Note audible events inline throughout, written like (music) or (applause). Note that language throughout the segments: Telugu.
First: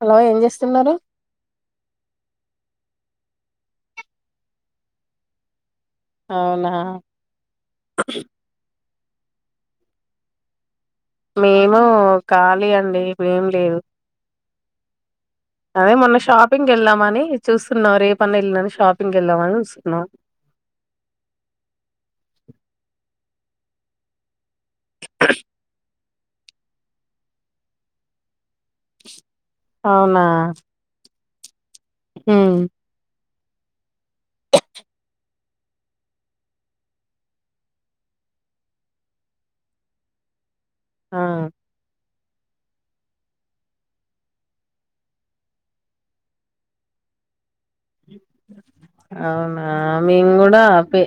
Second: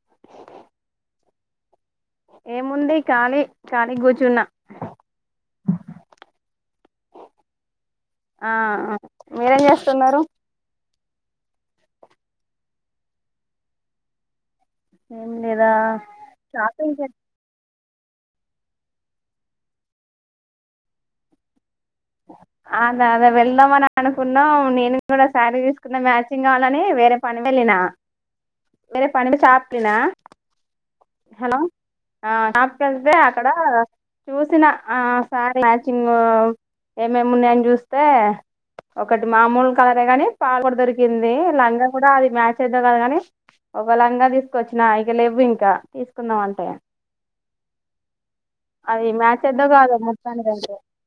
హలో ఏం జేస్తున్నరు. ఏముంది కాళీ కాళిగూచ్చున్న. ఔనా ఆ అ మీరేం జేస్తున్నారు మేము ఖాళీ అండి ఏం లేదు. ఏం లేదా అదే మొన్న షాపింగ్ కెళ్దామని చూస్. కున్నా రేపన్న ఎల్లుండన్న షాపింగ్ కెల్దామని జూస్తున్నాం. అదాదే వెళ్దామని అనుకు న్న నేను గూడా శారీ దీస్కున్న మ్యాచ్. చింగ్ కాల్లని వేరే పనిమెళ్ళిన మరపనిని అవునా (unintelligible) హెలో ఆ ఉమ్. అక్కడ చూసిన ఆ సార్ మ్యాచింగు. ఏమేమున్నాయన్ జూస్తే ఒకటి మామూల్ కలరే గాని. ఆ పాగొడదిరిగింది (unintelligible) కూడా అది. మ్యాచయిద్దో కాదో గానీ ఒక లంగా దీసుకొచ్చిన ఇక లెవ్వింక తీసుకుందామంటే. అవునా కాదో మేమ్ మొత్తానికి గూడా అయితే ఆపే.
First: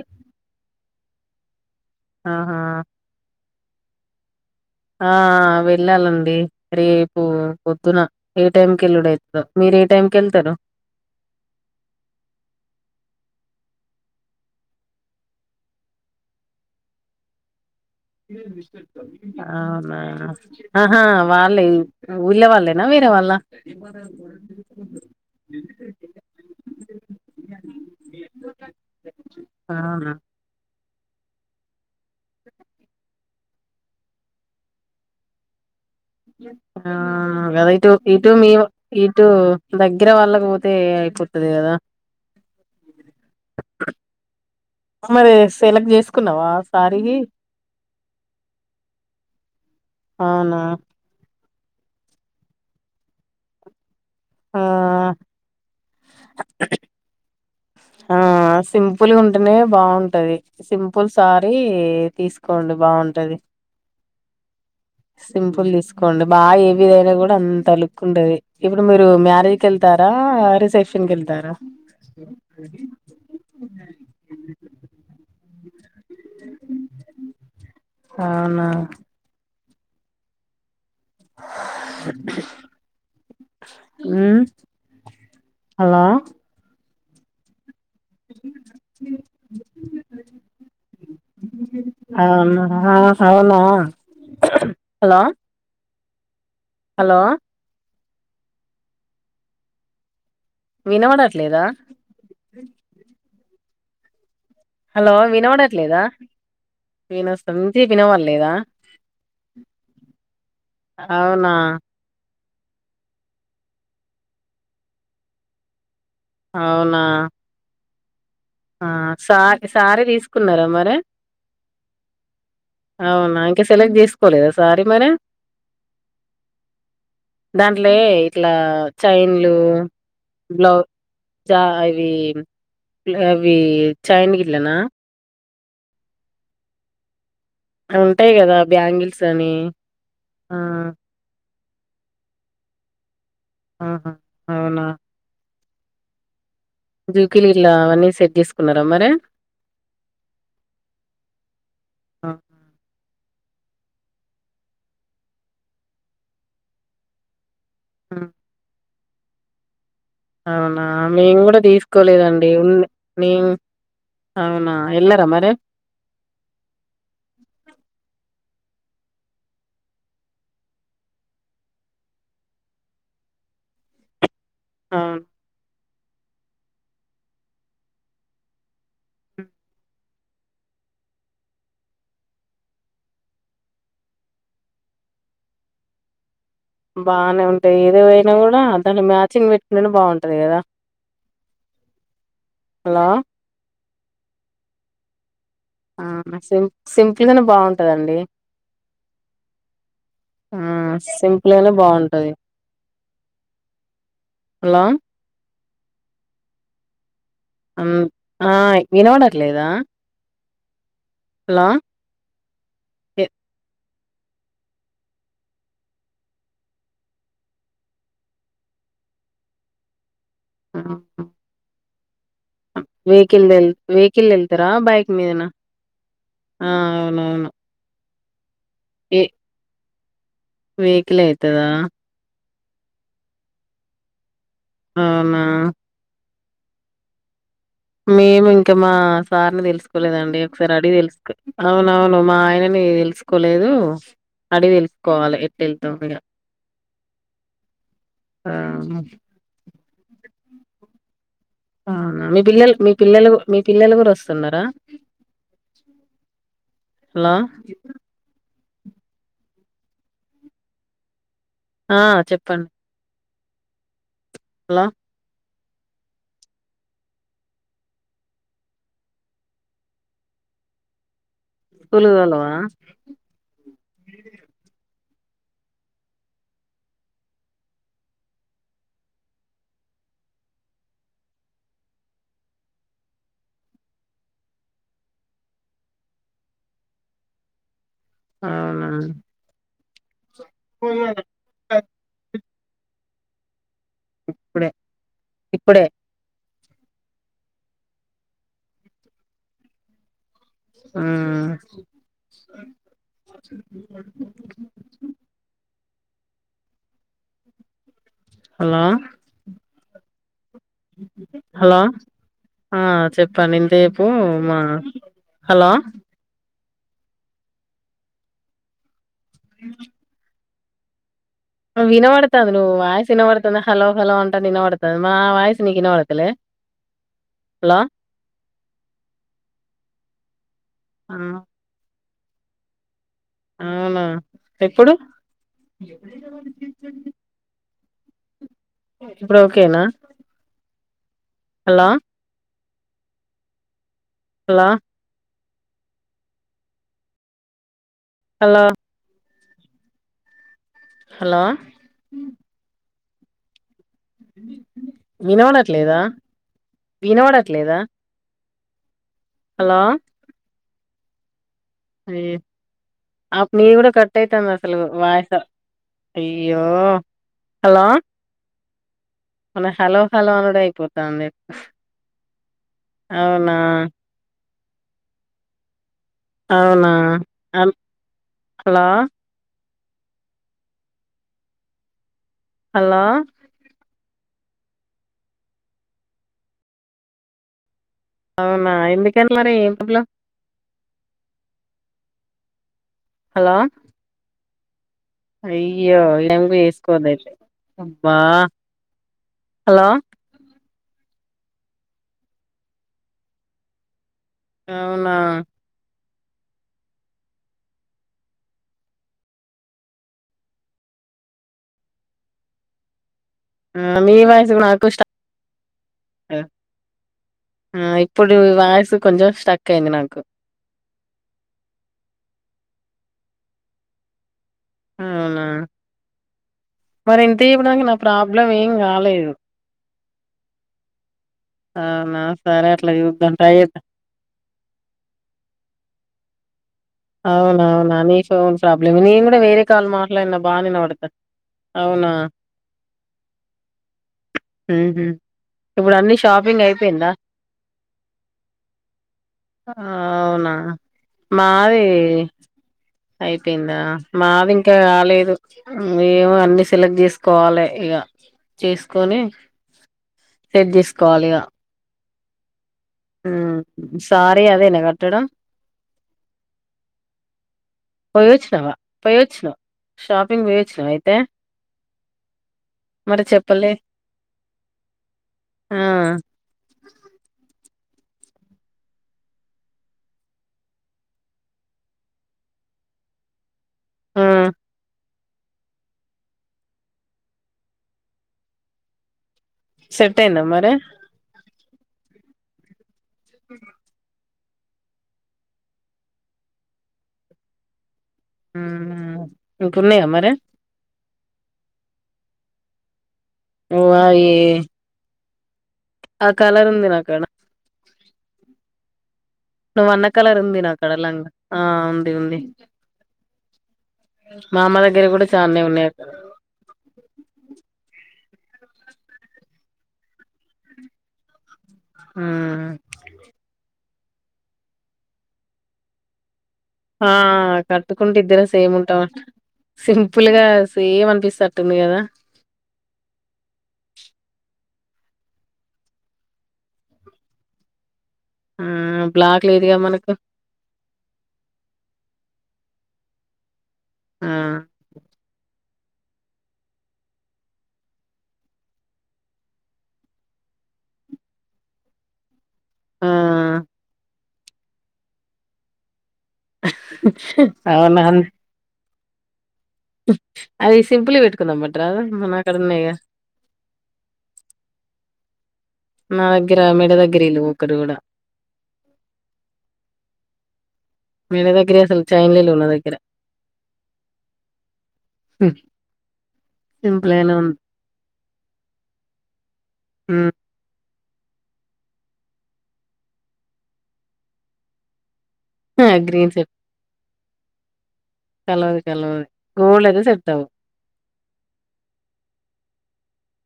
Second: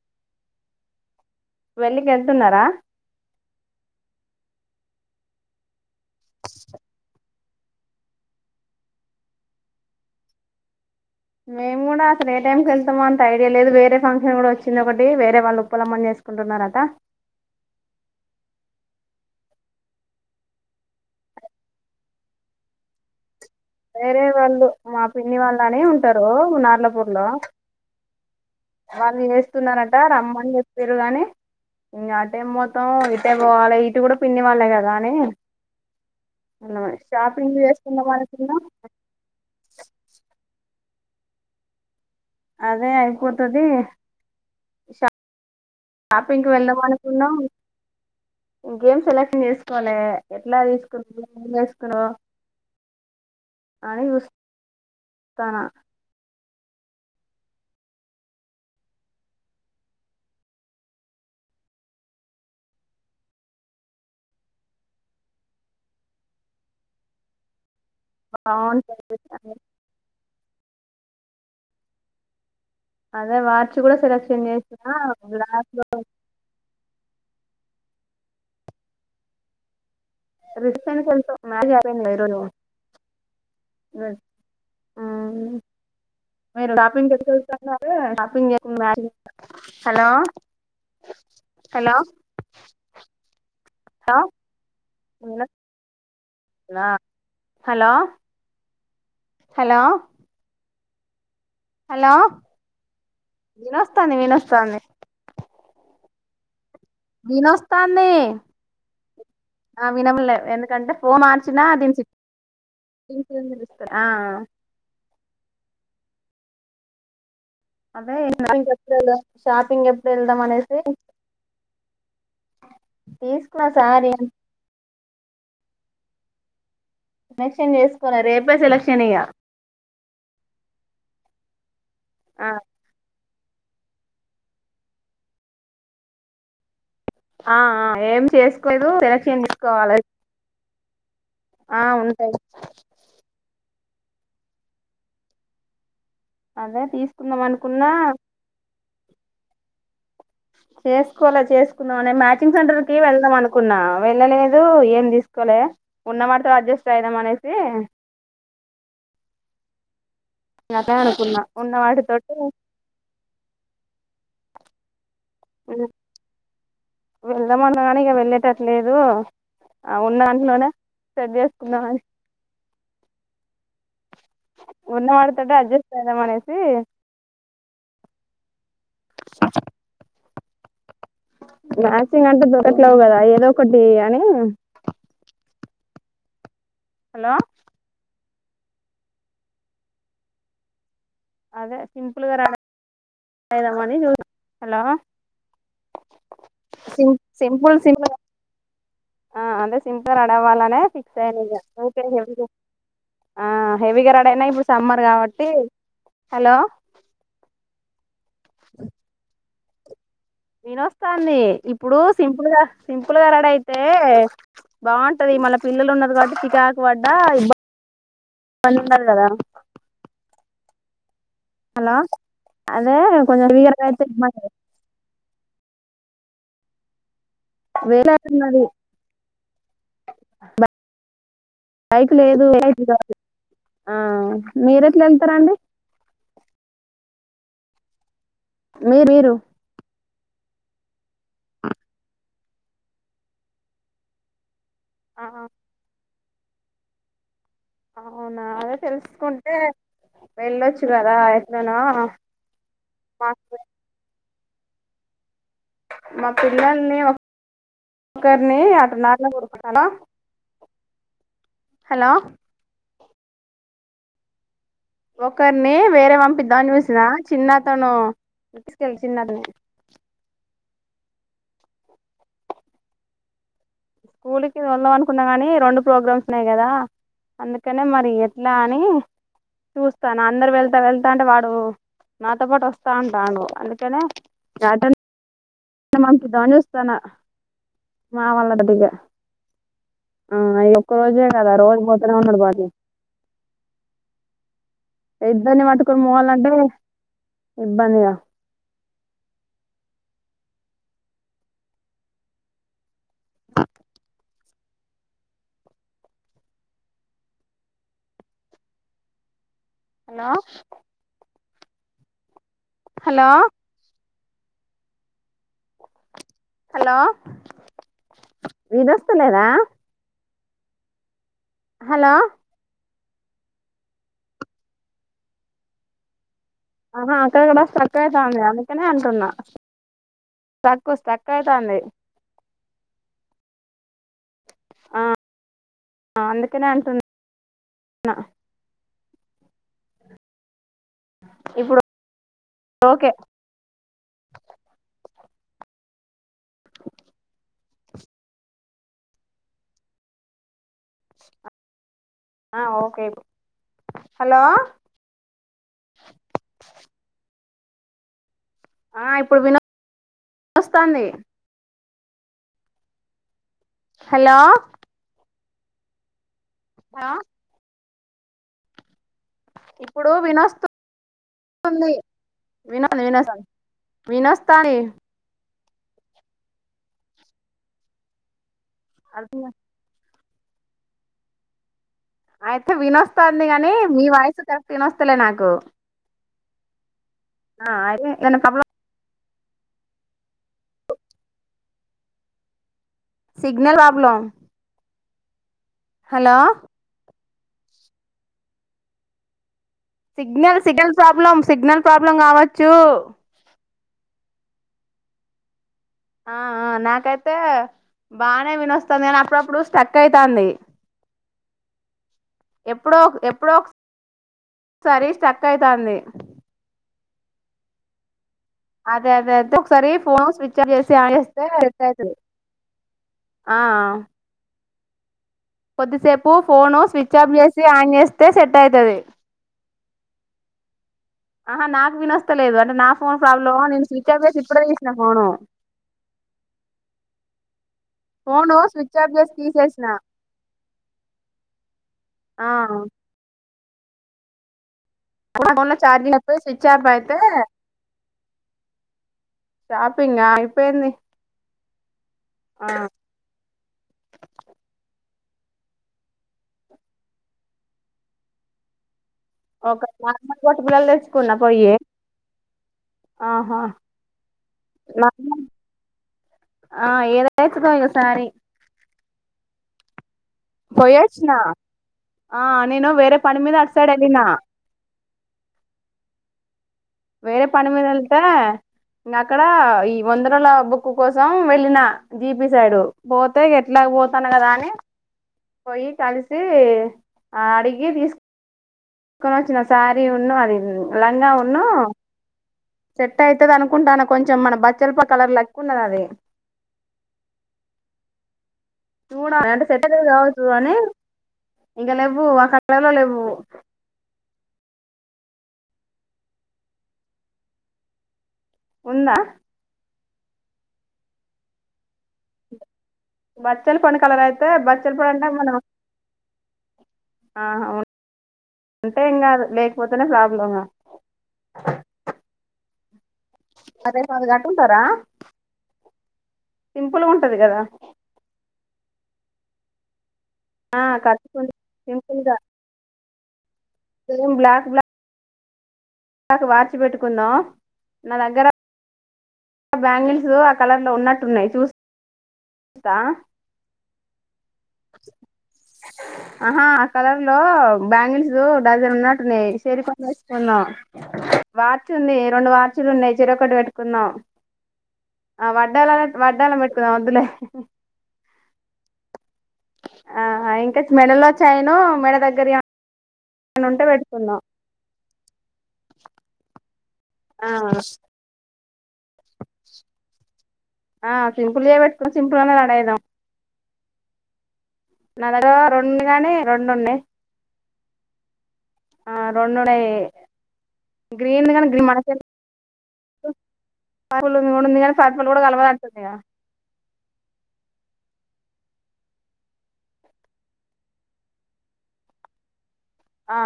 పెళ్ళికెళ్తున్నారా. అ ఆ వెళ్ళాలండి రేపు పొద్దున ఏటైంకెళ్ళుడైద్దో మీరే టైంకెళ్తరు. మేమ్ గూడా అసలేటైంకెళ్తమో అంత ఐడియా లేదు వేరే ఫంక్షన్ గూడా వచ్చిందొకటి వేరే వాళ్ళుప్పలమ్మని చేసుకుంటున్నారట. ఔనా అహా వాళ్ళే ఉళ్ళే వాళ్ళేనా వేరే వాళ్ళ. వేరే వళ్ళు మా పిన్ని వాళ్ళని ఉంటారు నార్లపూర్ లో వాళ్ళు చేస్తున్నారంట అవునా రమ్మన్ జెప్. పిర్రుగాని ఇంగాటైం మొత్తం అట్టే పోవాలే ఇటు కూడా పిన్ని వాళ్ళే కదా అని షాపింగ్ గదైతే చేసుకుందాం ఓకె ఇటు అనుకున్నాం ఇటు దగ్గర వాళ్ళకి పో తే కుత్తదే కదా అదే అయిపోతది అమరేష్ షాపింగ్కి వెళ్దాం అనుకున్నాం గేమ్ సెలెక్షన్ చేసుకోవాలే ఎట్లా అవునా తీసుకున్నా ఉర్రేస్కొని ఆ అనిస్తనా ఆ సింపుల్ ఉంటేనే బాగుంటది సింపుల్ సారీ తీసుకోండి బాగుంటది. సింపుల్ తీసుకోండి బాగా ఏ విధయినా కూడా అంత లుక్ ఉంటది ఇప్పుడు మీరు బాగుంటది మ్యారేజ్కి ఎళ్తారా ఆ రిసెప్షన్ కెల్తారా అదే మార్చి కూడా సెలెక్షన్ చేసిన బా అవునా రిష్ (unintelligible) ఉమ్ (unintelligible) హలో షాపింగ్ (unintelligible) హలో హలో అవునా ఆ అవునా హలో హలో వినొస్తుందా హలో హలో హలో వినవడట్ లేదా వినొస్తాన్ది వినొస్ హలో వినవడట్లేదా వినొస్తాంది ఆ వినంలే ఎందుకంటే ఫోన్ అవునా మార్చినా దీని తెలుస్తారు ఆ అవునా అదే షాపింగ్ ఆ ఎప్పుడు వెళ్దాం సార షాపింగ్ సారీ ఎప్పుడు వెళ్దాం తీసుకున్నారా అనేసి మరి అవునా ఇంకా తీసుకున్న సెలెక్ట్ సారీ చేసుకోలేదా సారీ మరి. సెలక్షన్ దాంట్లో ఏ చేసుకోలే ఇట్లా రేపే సెలక్షన్ ఇగ చైన్లు బ్లౌజ్ చా భీమ్ ఆ అవి చైన్ గిట్లనా ఆ ఆ అవి ఏం ఉంటాయి కదా చేసుకోదు బ్యాంగిల్స్ ఎలక్షన్ అని తీసుకోవాలి ఆ ఆ ఉంటాయ్ ఆహా అవునా అదే తీసుకుందాం జూకిలి గిట్లా అనుకున్నా అవన్నీ సెట్ చేసుకున్న ర మరే చేసుకోలే చేసుకుందాం అనే ఆహా! మ్యాచింగ్ సెంటర్ కి వెళ్దాం అనుకున్నా వెళ్ళలేదు ఏం తీసుకోలే ఉన్నమాడతో అడ్జస్ట్ అయిదాం అనే ఆ అవునా అట్లే మేము అనుకున్నా కూడా ఉన్న వాటితోటి తీసుకోలేదండి ఉ నీం అవునా ఎ వెళ్దాం అన్నాగాని ఇగ వెళ్ళేటట్ లేదు ఉన్నాంట్లోనే సెట్ చేసుకుందామని అవును ఉన్నవాటితోటే అడ్జస్ దమనేసి హ్మ్. మ్యాచింగ్ అంటే దొకట్లేవు కదా ఏదో ఒకటి అని హలో బానే ఉంటాయి ఏదో కూడా దాన్ని మ్యాచింగ్ పెట్టిననే బాగుంటది కదా అదే సింపుల్గా రా హలో అయిదామని (unintelligible) హలో ఆ సిం సింపుల్గానే సింపుల్ సింపుల్ బావుంటదండి ఆ అదే సింపుగా రడవ్వాలనే ఫిక్స్ అయ్యానా సింపుల్ ఇక గానే అయితే బాగుంటది హెవగా హెవీగా రడయినా ఇప్పుడు హలో సమ్మర్ గాబట్టి హలో అం ఆ వినబడ లేదా వినోస్తాంది ఇప్పుడు సింపుల్ గా ఎ సింపుల్గా రడ అయితే ఏ బాంటది మళ పిల్లలు ఉన్నది కాబట్టి చికాకు పడ్డ ఇబ ఇబ్బంది ఉన్నారు కదా ఆ హలో అదే వెహికిల్ కొంచెం హెవీగా రెడీ అయితే వెహికల్ ఇబ్బంది వెల్తరా బైక్ మీదనా ఆ నవును ఉన్నది ఏ వెహికల్ అవుతుదా కాదు ఆ మీరు ఎట్లా అవునా వెళ్తారండి మేము ఇంకా మా మీరు మీరు సార్ని తెలుసు తెలీదండి ఒకసారి అడిగి తెలుసుక్ అవునవును మా ఆయనని తెలుసుకోలేదు. అడిగి ఆ తెలుసుకోవాలి ఎట్లెళ్తోందిగా అవునా ఆ అదె తెలుసుకుంటే వెళ్ళొచ్చు గదా అవునా మీ పిల్లలు మీ పిల్లలు మీ పిల్లలు కూడా వస్త తున్నరా మా పిల్లల్ని ఒక ఒకరిని నట్లా గుర్తున్నానా ఆ చెప్పండి హలో ఒకరిని వేరే పంపిద్దామ్ అని చూసినా చిన్నతను తీసుకెళ్ళ చిన్న స్కూలు తోలవా స్కూల్కి వెళ్దాం కున్నా కాని రెండు ప్రోగ్రామ్స్ ఉన్నాయి కదా అందుకని మరి ఎట్లా అని చూస్తాన అందరు వెళ్తా వెళ్తా అంటే వాడు నాతో పాటు వస్తా అంటాండు అందుకనే యాటన్ న పంపిద్దామనీ చుస్తానా మా అవునా వాళ్ళటటిగా ఆ అవి ఒక్క రోజే కదా రోజు పోతనే ఉన్నడు బడికి ఇప్పుడే ఇద్దరిని ఇప్పుడే బట్టుకని పోవాలంటే ఇబ్బందిగా ఉమ్ హలో హలో హలో ఆ హలో చెప్పండి ఇంతసేప్ ఉమ్ బావున్నారా హలో హలో వినేస్ పిత్తలేద వినవడతాంది నువ్ వాయిస్ విన పడుతుంద హలో హలో అంట నిన్నడతుంది మా వాయేసు నీకు విననుడతులే ఆహా అక్కడ కూడా స్టక్కు అయితాంది అందుకనే అంటన్నా స్టక్కు ఆ స్టక్కు అయితాంది అవున ఎప్పుడు ఆ న ఇప్పుడు ఓకేన హలొ ఓకె హా లో హలొ హలోయ్ ఆ ఓకె ఇప్ వినవడ్ లేదా వినవడట్లేదా హలో స్తానె అయ్యో ఆ నీ కూడ కట్ హలో అయితాంది అసలు వాయిసు ది అయ్యో హలో మన హలొ ఇప్పుడు హలోనుడ వినోస్తుంది అయిపోతాంది అవునా తా నె అవునా అన్ హలో అయితే హలో వినోస్తంది గాని మీీ వాయసు కరెక్ట్ వినొస్తలే నాకు ఆ అయి అవున ఎందు త్ మరే మల హలో సిగ్నల్ ప్రాబ్లమ్ అయ్యో ఎంగు వేస్కోదైతే అబ్బా hello signal Seidel problem signal problem కావచ్చు అవునా ఆఆ నాకైతే బానే వినిస్తుంది గాని అప్పుడప్పుడు స్టక్ అయితంది. ఎప్పుడో ఎప్పుడో మీ వాయిస్ కూడా నాకు స్టక్ ఒకసారి అయితాంది అయ్ అదే అదే అంతే ఒకసారి ఫోన్ స్విచ్ ఆఫ్ చేసి ఆన్ చేస్తే సెట్ అయితది ఆ అవునా కొద్దిసేపు ఫోను స్విచ్ మరి ఆఫ్ ఇంతకి చేసి ఇప్పుడు నాకు ఆన్ నా చేస్తే ప్రాబ్లం సెట్ ఏం అయతది కాలేదు ఆహా నాకు అవునా వినొస్తలేదు సరే అంటే నా అట్లా ఫోన్ చూద్దాం ట్రై ప్రాబ్లమ్ చేద్దాం నేను స్విచ్ ఆఫేసి ఇప్పుడే తీసిన ఫోను అవునవునా నీ phone phone problem switch off నేను చేసి కూడా వేరే తీసేసిన కాళ్లు మాట్లాడిన బానే వినబడతాది అవునా ఆ ఫోన్ లో ఇప్పుడు అన్ని ఛార్జింగ్ అయిపోయి షాపింగ్ స్విచ్ ఆఫ్ అయిపోయిందా అయితే షాపింగ్ అవునా అయిపోయింది మాది ఏ ఆ అయిపోయిందా మాది ఇంకా కాలేదు ఏమో అన్ని సెలెక్ట్ చేసుకోవాలి ఇగ చేసుకొని ఒక నార్మల్ బొట్టు బిల్లలు తెచ్చుకున్న పోయి హు ఆహా సారీ అదేనా కట్టడం ఆ ఏదైతదో ఇగ పోయ్యొచ్చునవా పోయ్యొచ్చున పోయొచ్చున ఆ నేను వేరే మరి పని మీద అటు చెప్పలే సైడ్ వెళ్ళిన ఆ వేరే పని మీద వెళ్తే ఇంగ అక్కడ ఈ వంద రోల బుక్ కోసం వెళ్ళిన జీపి సైడ్ పోతే ఎట్లాగ ఆ పోతాను కదా అని పోయి కలిసి ఆ అడిగి తీసు కొని వచ్చిన శారీ సెట్ ఉన్ను అయిందా అది మరి లంగా ఉన్ను సెట్ అయితది అనుకుంటాను కొంచెం మన (unintelligible) కలర్ ఉన్నది అది చూడాలి అంటే సెట్ ఇంకున్నాయా మరి కావచ్చు అని ఇంకా లేవు అ కలర్ లేవు ఓ అయి ఆ కలర్ ఉంది నాకాడ ఉందా వన్న కలర్ ఉంది నా కడ లంగా ఆ ఉంది ఉంది బ బచ్చల పం కలర్ అయితే మా అమ్మ బచ్చల దగ్గర పొడి అంటే కూడా మనం చాలానే ఉన్నాయి అక్కడ అంటే ఇంకా లేకపోతేనే ప్రాబ్లం నాకు హు పదై పది గంటి ఉంటారా ఆఆ కట్టుకుంటే జేలస్ తేమ్ ఉంటావంట సేమ్ సింపుల్గా ఆ సేమ్ అనిపిస్తా కట్టుకుం తట్ంది కదా మెరూన్ బ్లాక్ బ్లాక్ (unintelligible) వాచ్చ్ పెట్టుకున్నా నా దగ్గర ఆ! బ్లాక్ లేదుగా ఆ మనకు. బ్యాంగిల్సు ఆ కలర్లో ఉన్నట్టున్నాయి చూస్ కా ఆ! ఆహా ఆ కలర్ లో బ్యాంగిల్స్ డజన్ ఉన్నట్టున్నాయి సెరు సగం వేసుకున్నాం వాచ్చ్ ఉంది రెండు వాచ్ చ్చూలు ఆ! ఉన్నాయి చెరొకటి పెట్టుకున్నాం ఆ వడ్డాణాలై వడ్డానం పెట్టుకుందాం వద్దులే అవునం ఆ అది ఇంకా సింపుల్ మెడలో పెట్టుకున్నాం అంట్రా నా కాడ ఉన్నాయ్ గా నిననుంటే పెట్టుకున్న నా దగ్గర మెడ దగ్ గిరిలు ఒక్కటి కూడా ఆ మెడ సింపుల్ వే దగ్గరియి అసలు పెట్టుకోని చైన్‌లే సింపుల్గానే లేవు నా రెడీ దగ్గర. ఐయిదాం నా దగ్గర రెండు కానీ రెండు ఉన్నాయ్ సింపుల్‌గానే ఉంది. ఆ రెండు ఉన్నాయ్ హ్మ్. గ్రీన్ద్ గానే గ్రీన్ మనకు పారులు మూడుంది గానీ (unintelligible) (unintelligible) ఆ! అంటుంది గా గ్రీన్ సెట్ కలవదు కలవదు గోల్డ్ అయితే సెట్ అవు ఆ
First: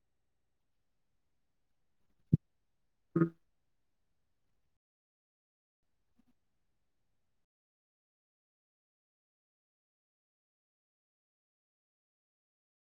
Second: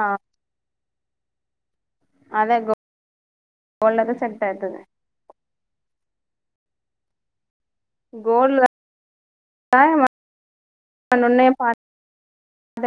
అదే గో (inaudible) గోల్డరి సెట్ అయితది గోల్డ్ (inaudible)